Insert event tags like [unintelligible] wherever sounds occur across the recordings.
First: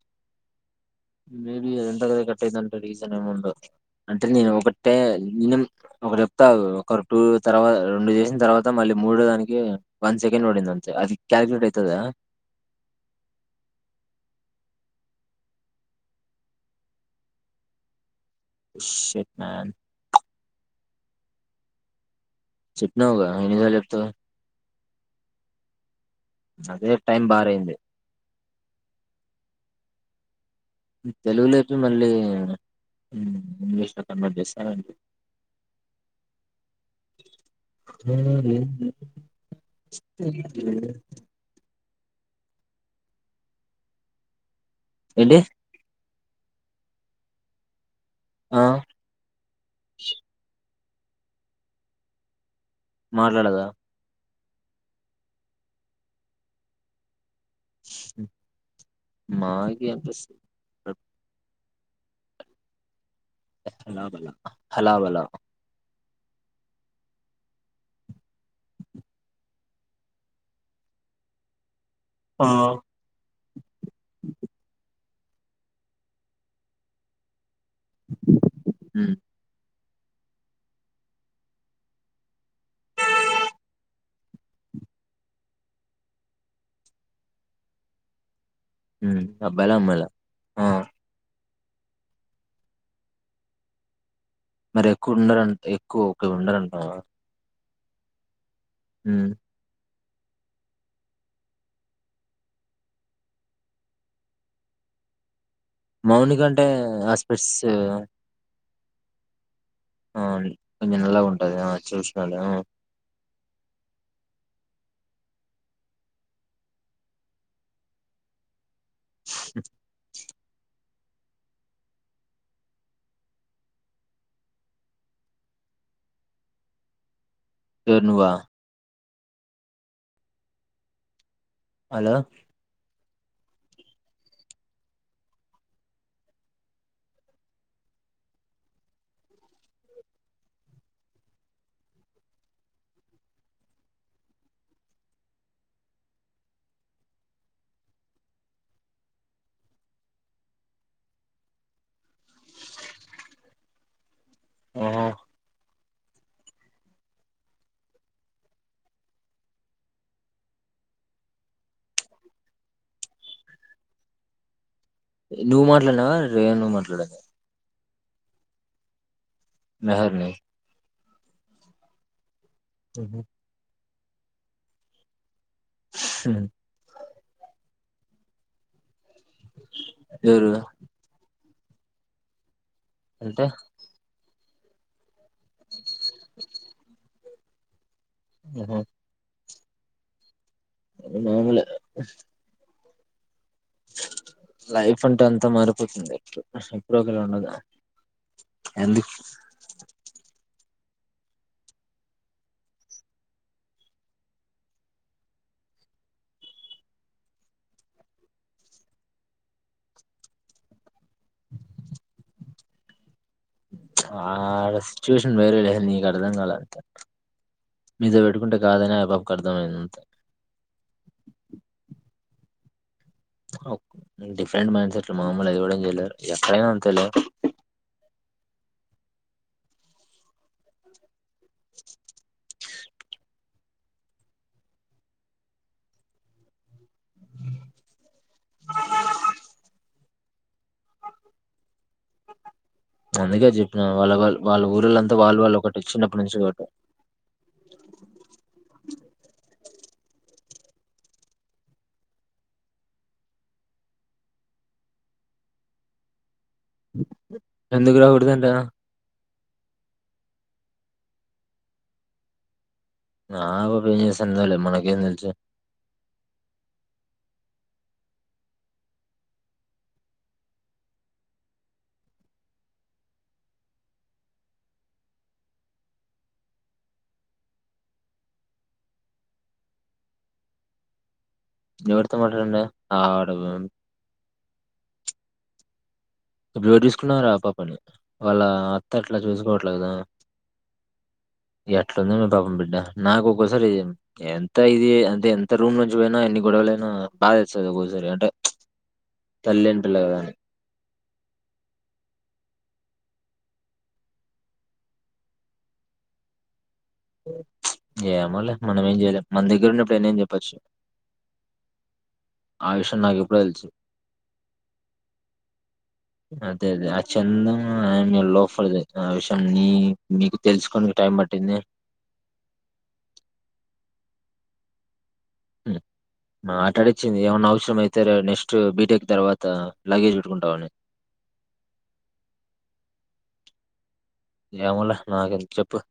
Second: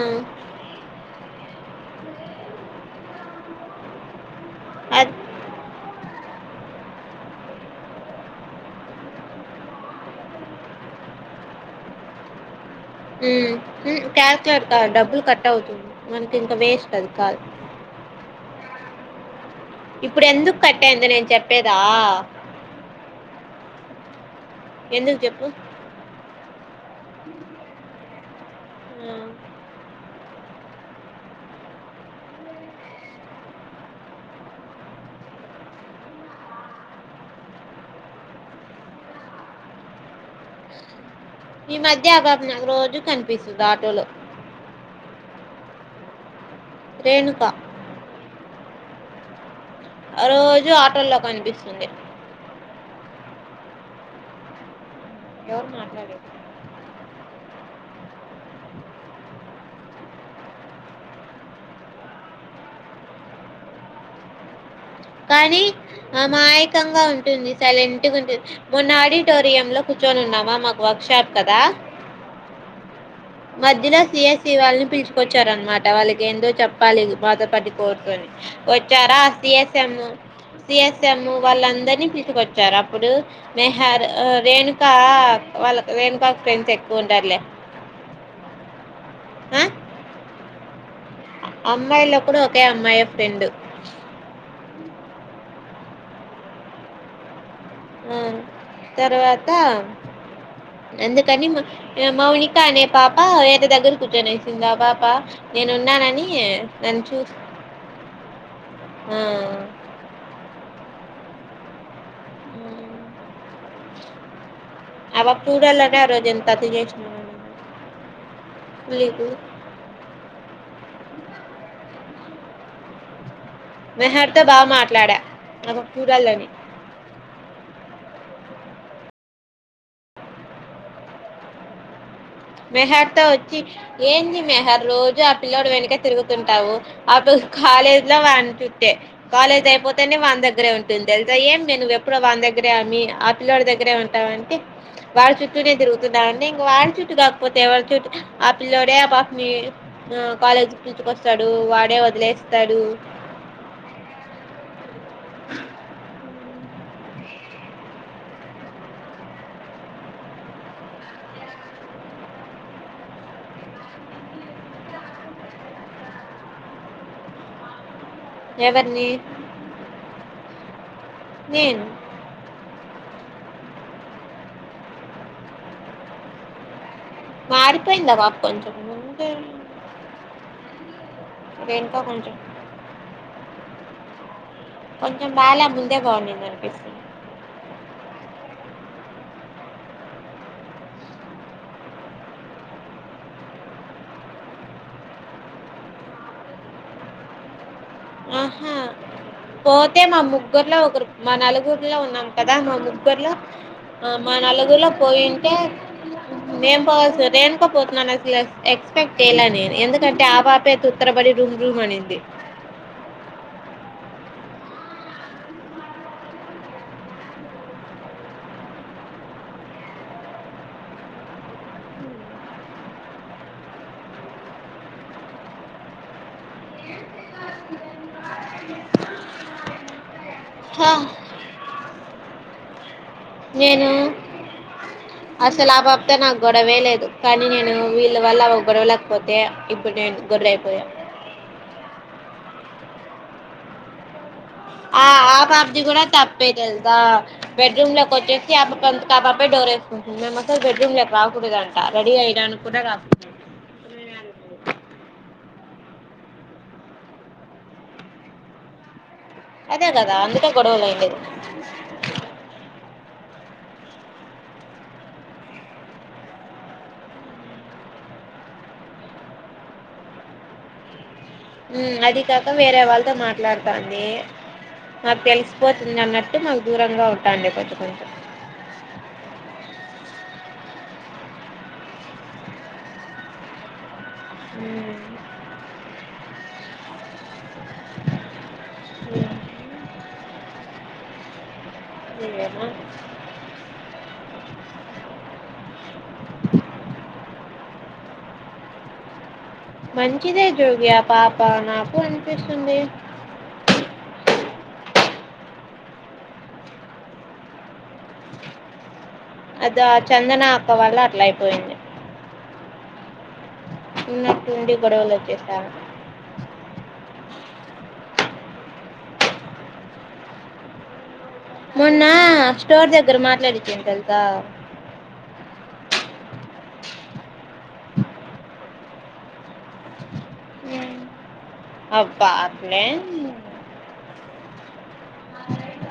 ఆ బేబీ అద ఎంతా కదే కట్టయిందంటే రీజన్ ఏముండదు అంటే నేను కొడ్తే అద్ ఇనం ఒకటి చెప్తా ఆగు ఒకరు టూ తర్వాత రెండు చేసిన తర్వాత మళ్ళీ మూడో దానికి వన్ సెకండ్ పడింది అంతే అది క్యాల్కులేట్ అయితదా హ్మ్మ్ హుమ్ క్యాల్కులేట్ కాదు డబ్బులు కట్ అవుతుంది మనకి ఇంకా వేస్ట్ అది కాదు షట్ మాన్ ఇప్పుడు ఎందుకు కట్టయిందో నేను చెప్పేదా చెప్పినావుగా ఎన్నిసార్లు చెప్తావ్ ఎందుకు చెప్పు అదే టైమ్ బారయింది హ్మ్ తెలుగులో చెప్పి మళ్ళీ ఇంగ్లీషులో కన్వర్ట్ చేస్తారా అండి ఈ మధ్య ఆ పాప నాకు రోజు కనిపిస్తుంది ఆటోలో ఏంటి [unintelligible] రేణుకా ఆ రోజు ఆట్ ఆటోలో కనిపిస్తుంది మాట్లాడదా ఎవరు మాట్లాడేది మాగ అంట [unintelligible] హలావలా కానీ అమాయకంగా ఉంటుంది సైలెంట్గా ఉంటుంది మొన్న ఆడిటోరియంలో కూర్చొని ఉన్నామా మాకు వర్క్ షాప్ కదా ఆ మధ్యలో సిఎస్సీ వాళ్ళని పిలుచుకొచ్చారనమాట వాళ్ళకి ఏందో చెప్పాలి బాధపడి బతు వ చారా అ [unintelligible] వాళ్ళందరినీ తీిసుకొచ్చారు అప్పుడు మెహర్ రేణుకా వాళ్ళ రేణుకా ఫ్రెండ్స్ ఎక్కువ ఉంటారులే [unintelligible] అబ్బాయిల అమ్మాయిల ఆ అమ్మాయిలలో కూడా ఒకే అమ్మాయి ఫ్రెండు మరి ఎక్కువ ఉండర అండ్ ఎక్కువ ఒక ఉండాలంటావా హ్మ్ తర్వాత అందుకని మౌనిక అనే పాప ఎంత దగ్గర కూర్చొనే సిందా పాప నేనున్నానని మౌనిక అంటే ఆస్పెస్ హ ఆ కొంచెం నల్లగా ఉంటది ఆ చూ [unintelligible] సడే [unintelligible] ఆ పాప చూడాలనే ఆ రోజు ఎంత అతి చేసిననో లే లేకు [unintelligible] [inaudible] మెహార్ తో బాగా మాట్లాడా [unintelligible] ఎవరు నువ్వా హలో మెహార్ తో వచ్చి ఏంది మెహార్ రోజు ఆ పిల్లోడు వెనుకె తిరుగుతుంటావు ఆ కాలేజ్ లో వాని చుట్టే కాలేజ్ అయిపోతేనే వాని దగ్గరే ఉంటుంది తెలుసా ఏమి నువ్వు ఎప్పుడు వాని దగ్గరే ఆమ్మి ఆ పిల్లోడి దగ్గరే ఉంటావంటే వాడి చుట్టూనే తిరుగుతున్నావు అంటే ఇంక వాని చుట్టూ కాక పోతే ఎవరు చుట్టు ఆ పిల్లోడే ఆ పాపని కాలేజీ పిలుచుకొస్తాడు వాడే వదిలేస్తాడు ఉ [inaudible] నువ్వు మాట్లాడినవా రేణు మాట్లాడిందా ఎవరిని మెహార్ ని నేను ఉహూ హ్మ్ మారిపోయింది ఆ పాప కొంచము ఎవరు? రేణుకా కొంచం అంటే కొంచం బాల బు ఇట్లనే బావుండింది అనిపిస్తుంది ఉమ్ హూ అది మాములేగా లైఫ్ అంటే అంతా మారిపోతుంది ఎప్పుడు ఒకలా ఉండదు అహా ఎందుకు పోతే మా ముగ్గుర్లో ఒకరు మా నలుగురిలో ఉన్నాం కదా మా ముగ్గురులో ఆ మా నలుగురిలో పోయింటే నేను పోవాల్సి రేణుక పోతుందని అసలు ఎక్స్పెక్ట్ చేయలే నేను ఎందుకంటే ఆ బాపే తుత్తరబడి రూమ్ రూమ్ అనింది ఆడ సిచ్యువేషన్ వేరే లే నీకు అర్థం కాల మీతో పెట్కుంటే కాదని ఆ పాపకు అర్థమయింది అంతే అవ్ డిఫరెంట్ మైండ్ సెట్లు మాములే అది ఎవ్వడు ఏం చేయలేరు ఎక్కడైనా అంతేలే హ నేను అసలు ఆ పాపతో నాకు గొడవే లేదు కానీ నేను వీళ్ళ వల్ల గొడవలకుపోతే ఇప్పుడు నేను గొర్రై అయిపోయాను అందుకే చెప్పిన వాళ్ళ వాళ్ళ్ ఆ ఆ పాపది కూడా తప్పే కాబట్టి తెలుసా బెడ్రూమ్ లకు వచ్చేసి ఆపాప అంతట ఆపాపే డోర్ వేసుకుంటుంది మేము అసలు బెడ్రూమ్ లకు రాకడుదంట రెడీ అయిడానికి కూడా రా ఎందుకు రాకుడుదంట అదే కదా అందుకే గొడవలు అయిండది ఆ పాప ఏం చేస్తుందోలే మనకేం తెలుసు ఉమ్ అది కాక వేరే వాళ్ళతో మాట్లాడతాంది మాకు తెలిసిపోతుంది అన్నట్టు మాకు దూరంగా ఉంటాంది కొంచం కొంచం ఎవరితో మాట్లాడిండే ఆడు ఉమ్ ఇప్పుడు ఎవరు తీసుకున్నరు ఆ పాపని వాళ్ళ అత్త అట్లా చూసుకోవట్లేదా ఎట్లా వుందోనే పాపం ఏమో బిడ్డ నాకు ఒక్కొక్కసారి ఏం దిరా ఇది అంటే ఎంత రూమ్ నుం చి పోయినా ఎన్ని గొడవలైనా బాధ ఏస్తది ఒక్కోసారి అంటే తల్లి లేని పిల్ల కదా అని మంచిదే జోగి ఆ పాప నాకు అనిపిస్తుంది [unintelligible] ఏమోలే మనం ఏం చేయలేం మన దగ్గర అది ఆ ఉన్నప్పు ఏన్నైన చందన చెప్పచ్చు అక్క వల్ల అట్లా అయిపోయింది ఆ విషయం నాకు ఎప్పుడొ తెలుసు ఉన్నట్టుండి గొడవలు వచ్చేసారు అదే అదే ఆ చెందం ఆయ లోపలిద ఆ విషయం నీ మీకు తెలుసుకొని టైం పడ్ మొన్న స్టోర్ దగ్గర మాట్లాడిచ్చే తల్ ఆ ఆట ఆడిచ్చింది ఏమన్నా అవసరం అయితే రె నెక్స్ట్ బీటెక్ తర్వాత లగేజ్ పెట్టుకుంటావని అబ్బా అట్లే ఏమొలె నాకెం చెప్పు ఆ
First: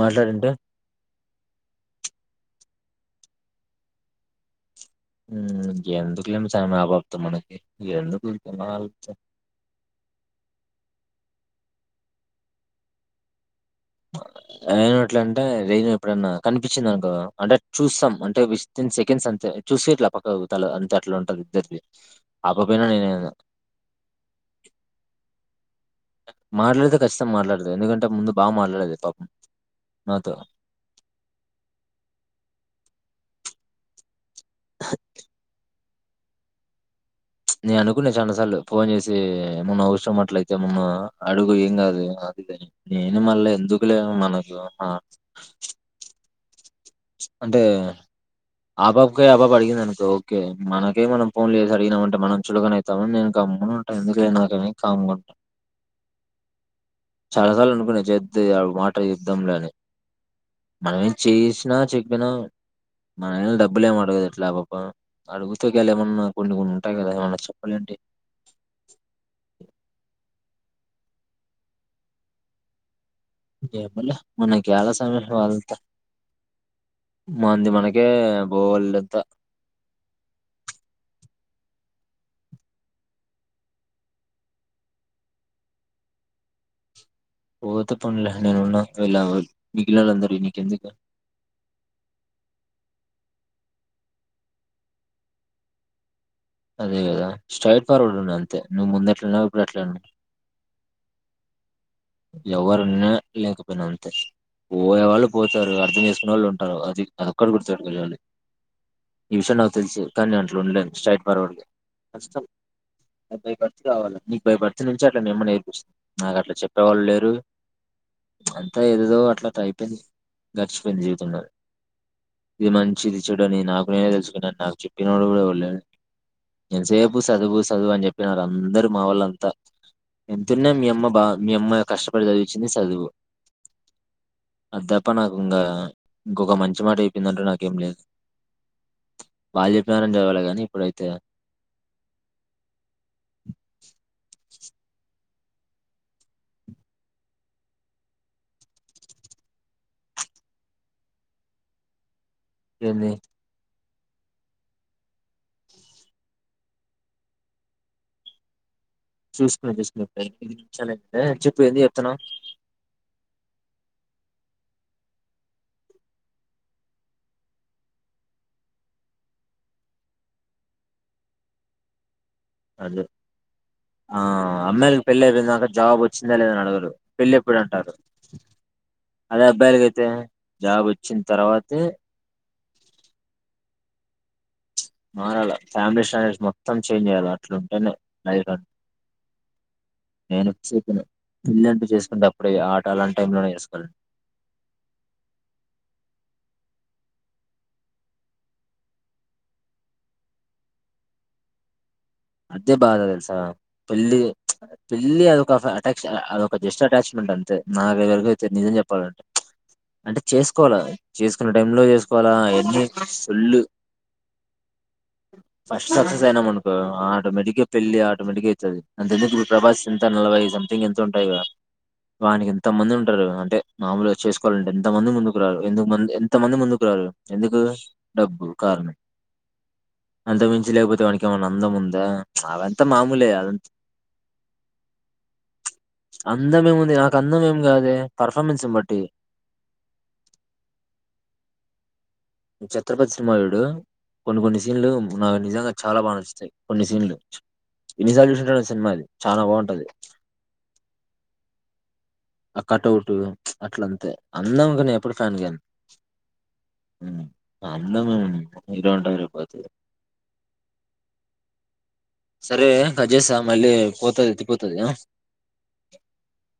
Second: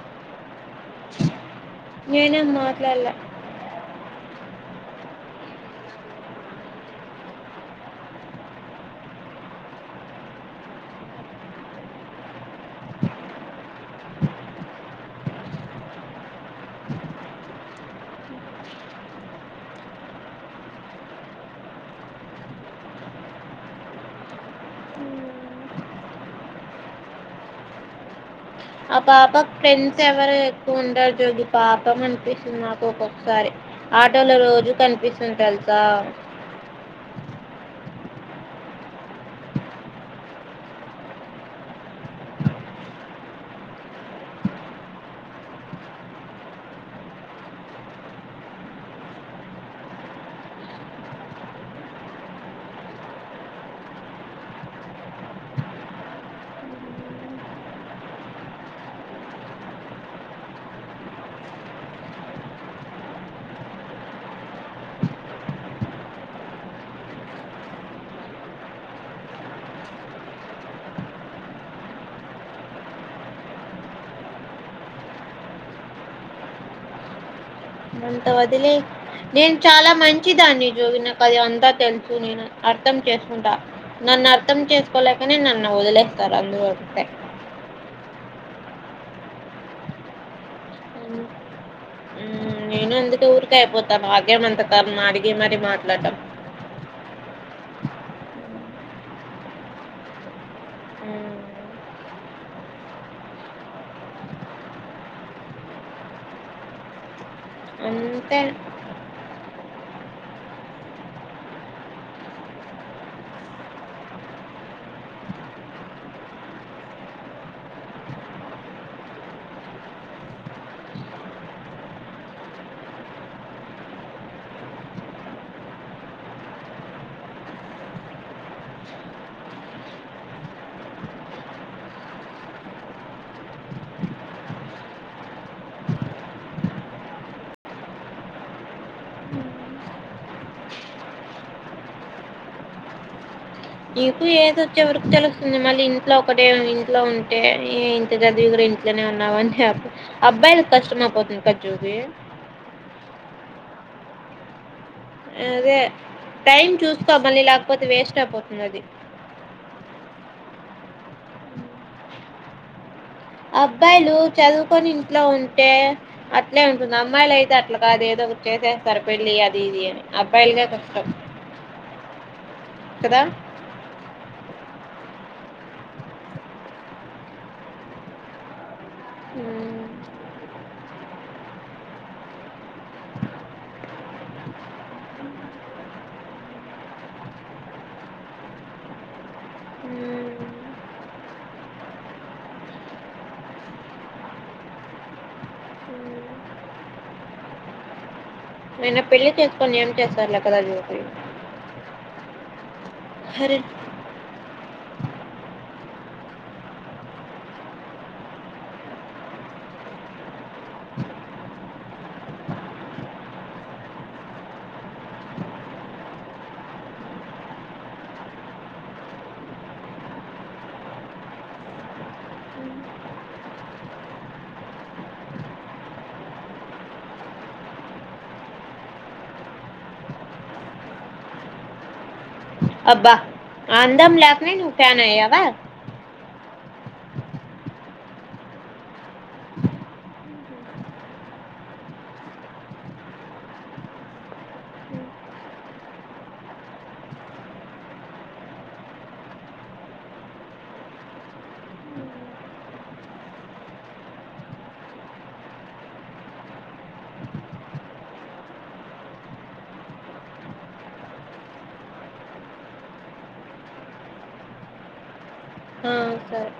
మాట్లాడింటే నేనెం మాట్లాల్లె ఎందుకులేం స ఆ పాప్ తొ మనకి ఎందుకుత అయిను ఎట్ల అంటే నేను ఎప్పుడైన్నా కనిపించింద అనుకో అంటే చూస్తం అంటే విత్న్ సెకండ్స్ అంతే చూసట్లా పక్క తల అంతే అట్లా ఉంటది ఇద్దరిది ఆ పాప అయిన నేన్ అయిన మాట్లాడితే ఖచ్చితంగా మాట్లాడుత ఎందుకంటే ముందు బాగా ఆ మాట్లాడేది పాపం పాప ఫ్రెండ్స్ నాతో ఎవరు ఎక్కువ ఉండరు జోగి పాపం అనిపిస్తుంది నాకు ఒక సరే ఆటోలో రోజు కనిపిస్తుంది తెలుసా నే అనుకున్నా చాలా సార్లు ఫోన్ చేసి మొన్న అవసరం అట్లయితే మన్న అడుగు ఏం కాదు అదిదని నేను మళ్ళా ఎందుకులే మనకు చి అంటే ఆ పాపకే ఆ పాప అడిగింది అనుకో ఓకే మనకే మనం ఫోన్లు చేసి అడిగినమంటే మనం చులకన అయితామని నేను క గమ్నునుంటాను ఎందుకే నాక్ అని కామ్ చాలా సార్లు అనుకున్నా చే వాటర్ యుద్ధంలోని మనమేం చేసి నా చెప్పినా మననా డబ్బులు ఏమ అడగదు ఎట్లా బప అడుగుత వెళ్ళ ఏమన్నా కొన్ని కొన్ని ఉంటాయి కదా ఏమన్నా చెప్పాలంటి ఏమోలే మనకి యాల సామి వాళ్లతో మంది మనకి అంత వదిలెయి నేను చాలా మంచిదాన్ని జోగినకు అది అంత తెలుసు నేను అర్థం చేసుకుంటా నన్ను అర్థం చేసుకోలేకనే నన్ను వదిలేస్తారు అందరూ అంతే పోతే పోన్లే నేను ఉన్నా వెళ్ళ మిగిలాల అందరిు నీక్ ఎందుకు ఉమ్, నేను అందుకే ఊరిక అయిపోతాను నాకేం అంత కర్మ అరిగే మరి మాట్లాడ్డం అదే కదా స్ట్రైట్ ఫార్వడ్ ఉన్నా అంతే నువ్వు ముందు ఎట్లన్నావు ఇప్పుడు అట్లే ఉండు ఉమ్. ఎవరున్నా లేకపోయినా అంతే పోయే వాళ్ళు పోతారు అర్థం చేసుకునే వాళ్ళు ఉంటారు అది అదొక్కటి గు పెట్టుకో అంతే. ఈ విషయం నాకు తెలుసు కానీ నేను అట్లు ఉండలేను స్ట్రైట్ ఫార్వర్డ్ం కష్టం బై బర్త్ కావాలా నీకు బై బర్త్ నుంచి అట్లా మీ అమ్మ నేర్పిస్తుాంది నాకు అట్లా చెప్ప ఎ వాళ్ళు లేరు అంతా ఎదదో అట్లా త అయిపోయింది గడిచిపోయింది జీవితంలో ఇది మంచి ఇది చెడు అని నాకు నేనే తెలుసుకున్నా నాకు చెప్పినోడు కూడాళ్ళడు నేసేపు చదువు చదువు అని చెప్పినారు అందరు మా వాళ్ళ అంతా ఎంతున్నా మీ అమ్మ బా మీ అమ్మాయి కష్టపడి సదివిచ్చింది సదువు అది తప్ప నాకు ఇంకా ఇంకొక మంచి మాట అయిపోయిందంటే నాకేం లేదు వాళ్ళు చెప్పినారని చదాలి కాని ఇప్పుడైతే ఇపు ఏదొ చివరికి తెలుస్తుంది మళ్ళీ ఇంట్లో ఒకటే ఇంట్లో ఉంటే ఇంత చదివి కూడా ఇంట్లోనే ఉన్నావుని అబ్బాయి కష్టం అయిపోతుంది క జోగి ఏంది అదే టైం చూసుకో మళీ లేకపోతే వేస్ట్ అయిపోతుంది అది చూసుకున్నా చూసుకున్నాప్పు ఇప్పుడే ఐదు నిమిషాలు అయింది లే చెప్ప ఏంది చెప్తున్నావ్ అబ్బాయిలు చదువుకొని ఇంట్లో ఉంటే అట్లే ఉంటుంది అమ్మాయిలు అయితే అట్లా కాదు ఏదో ఒక చేసేస్తారు పెళ్లి అది ఇది అని అబ్బాయిలాకే కష్టం అదే కదా ఆ అమ్మాయిలకి పెళ్ళి అయిపోయిందాక జాబ్ వచ్చిందా లేదని అడగరు పెళ్ళి ఎప్పుడు అంటారు. అదే అబ్బాయిలకి హ్మ్. అయితే జాబ్ వచ్చిన తర్వాతే, మారాల ఫ్యామిలీ స్టాండర్స్ మొత్తం చేంజ్ చెయ్యాల, అట్లుంటేనే లైఫ్ హ్మ్. హ్మ్. నేను పిక్స్ అయిపోనా పెళ్ళి అంటూ చేసుకుంటే అప్పుడే ఆట అలాంటి టైం లోనే చేసుకోవాలన్. అయినా పెళ్లి చేసుకోని ఏం చేస్తారులే కదా జోగి అద్ దే బాధ తెలుసా పెళ్లి ప్చ్ పెళ్లి అదొక అఫ్ అటాక్ష అ అదొక జస్ట్ అటాచ్ మెంట్ అంతే, నాకుగనుక అయితే నిజం చెప్పాలంటే ప్చ్ అంటే చేసుకోవాల చేసుకున్న టైం లో చేసుకోవాలా అయన్ని ఫుల్ల్ ఫస్ట్ సక్సెస్ అయినాం అనుకో, ఆటోమేటిక్ గా పెళ్ళి ఆటోమేటిక్గా అయితది. అంత ఎందుకు ప్రభాస్ ఎంత నలభై సంథింగ్ ఎంత ఉంటాయి వా వానికి ఎంత మంది ఉంటారు. అంటే మామూలుగా చేసుకోవాలంటే ఎంతమంది ముందుకు రారు ఎందుకు ఎంతమంది ముందుకు రారు ఎందుకు డబ్బు కారణం అంత మించి లేకపోతే వానికి ఏమనా అందం ఉం దా అబ్బా అందం లేకనే నువు ఫ్యాన్ అయ్యావా అందం ఏముంది నాకు అందం ఏం కాదు, పర్ఫార్మెన్స్ ను బట్టి ఛత్రపతి సినిమా చూడు కొన్ని కొన్ని సీన్లు నాకు నిజంగా చాలా బాగా నచ్చుతాయి. కొన్ని సీన్లు ఎన్నిసార్లు చూసుంటానో సినిమా అది చానా బాగుంటది. ఆ కటౌట్ ప్చ్ అట్లా అంతే అందం కి నేను ఎప్పుడు ఫ్యాన్ని కాను, మ్మ్ అందం ఏం ఉంది ఈరోజు ఉంటాది రేపు పోతాది, సరే కట్ చేస్తా మళ్ళీ పోతది ఎత్తిపోతది ఆ. ఆ! సరే.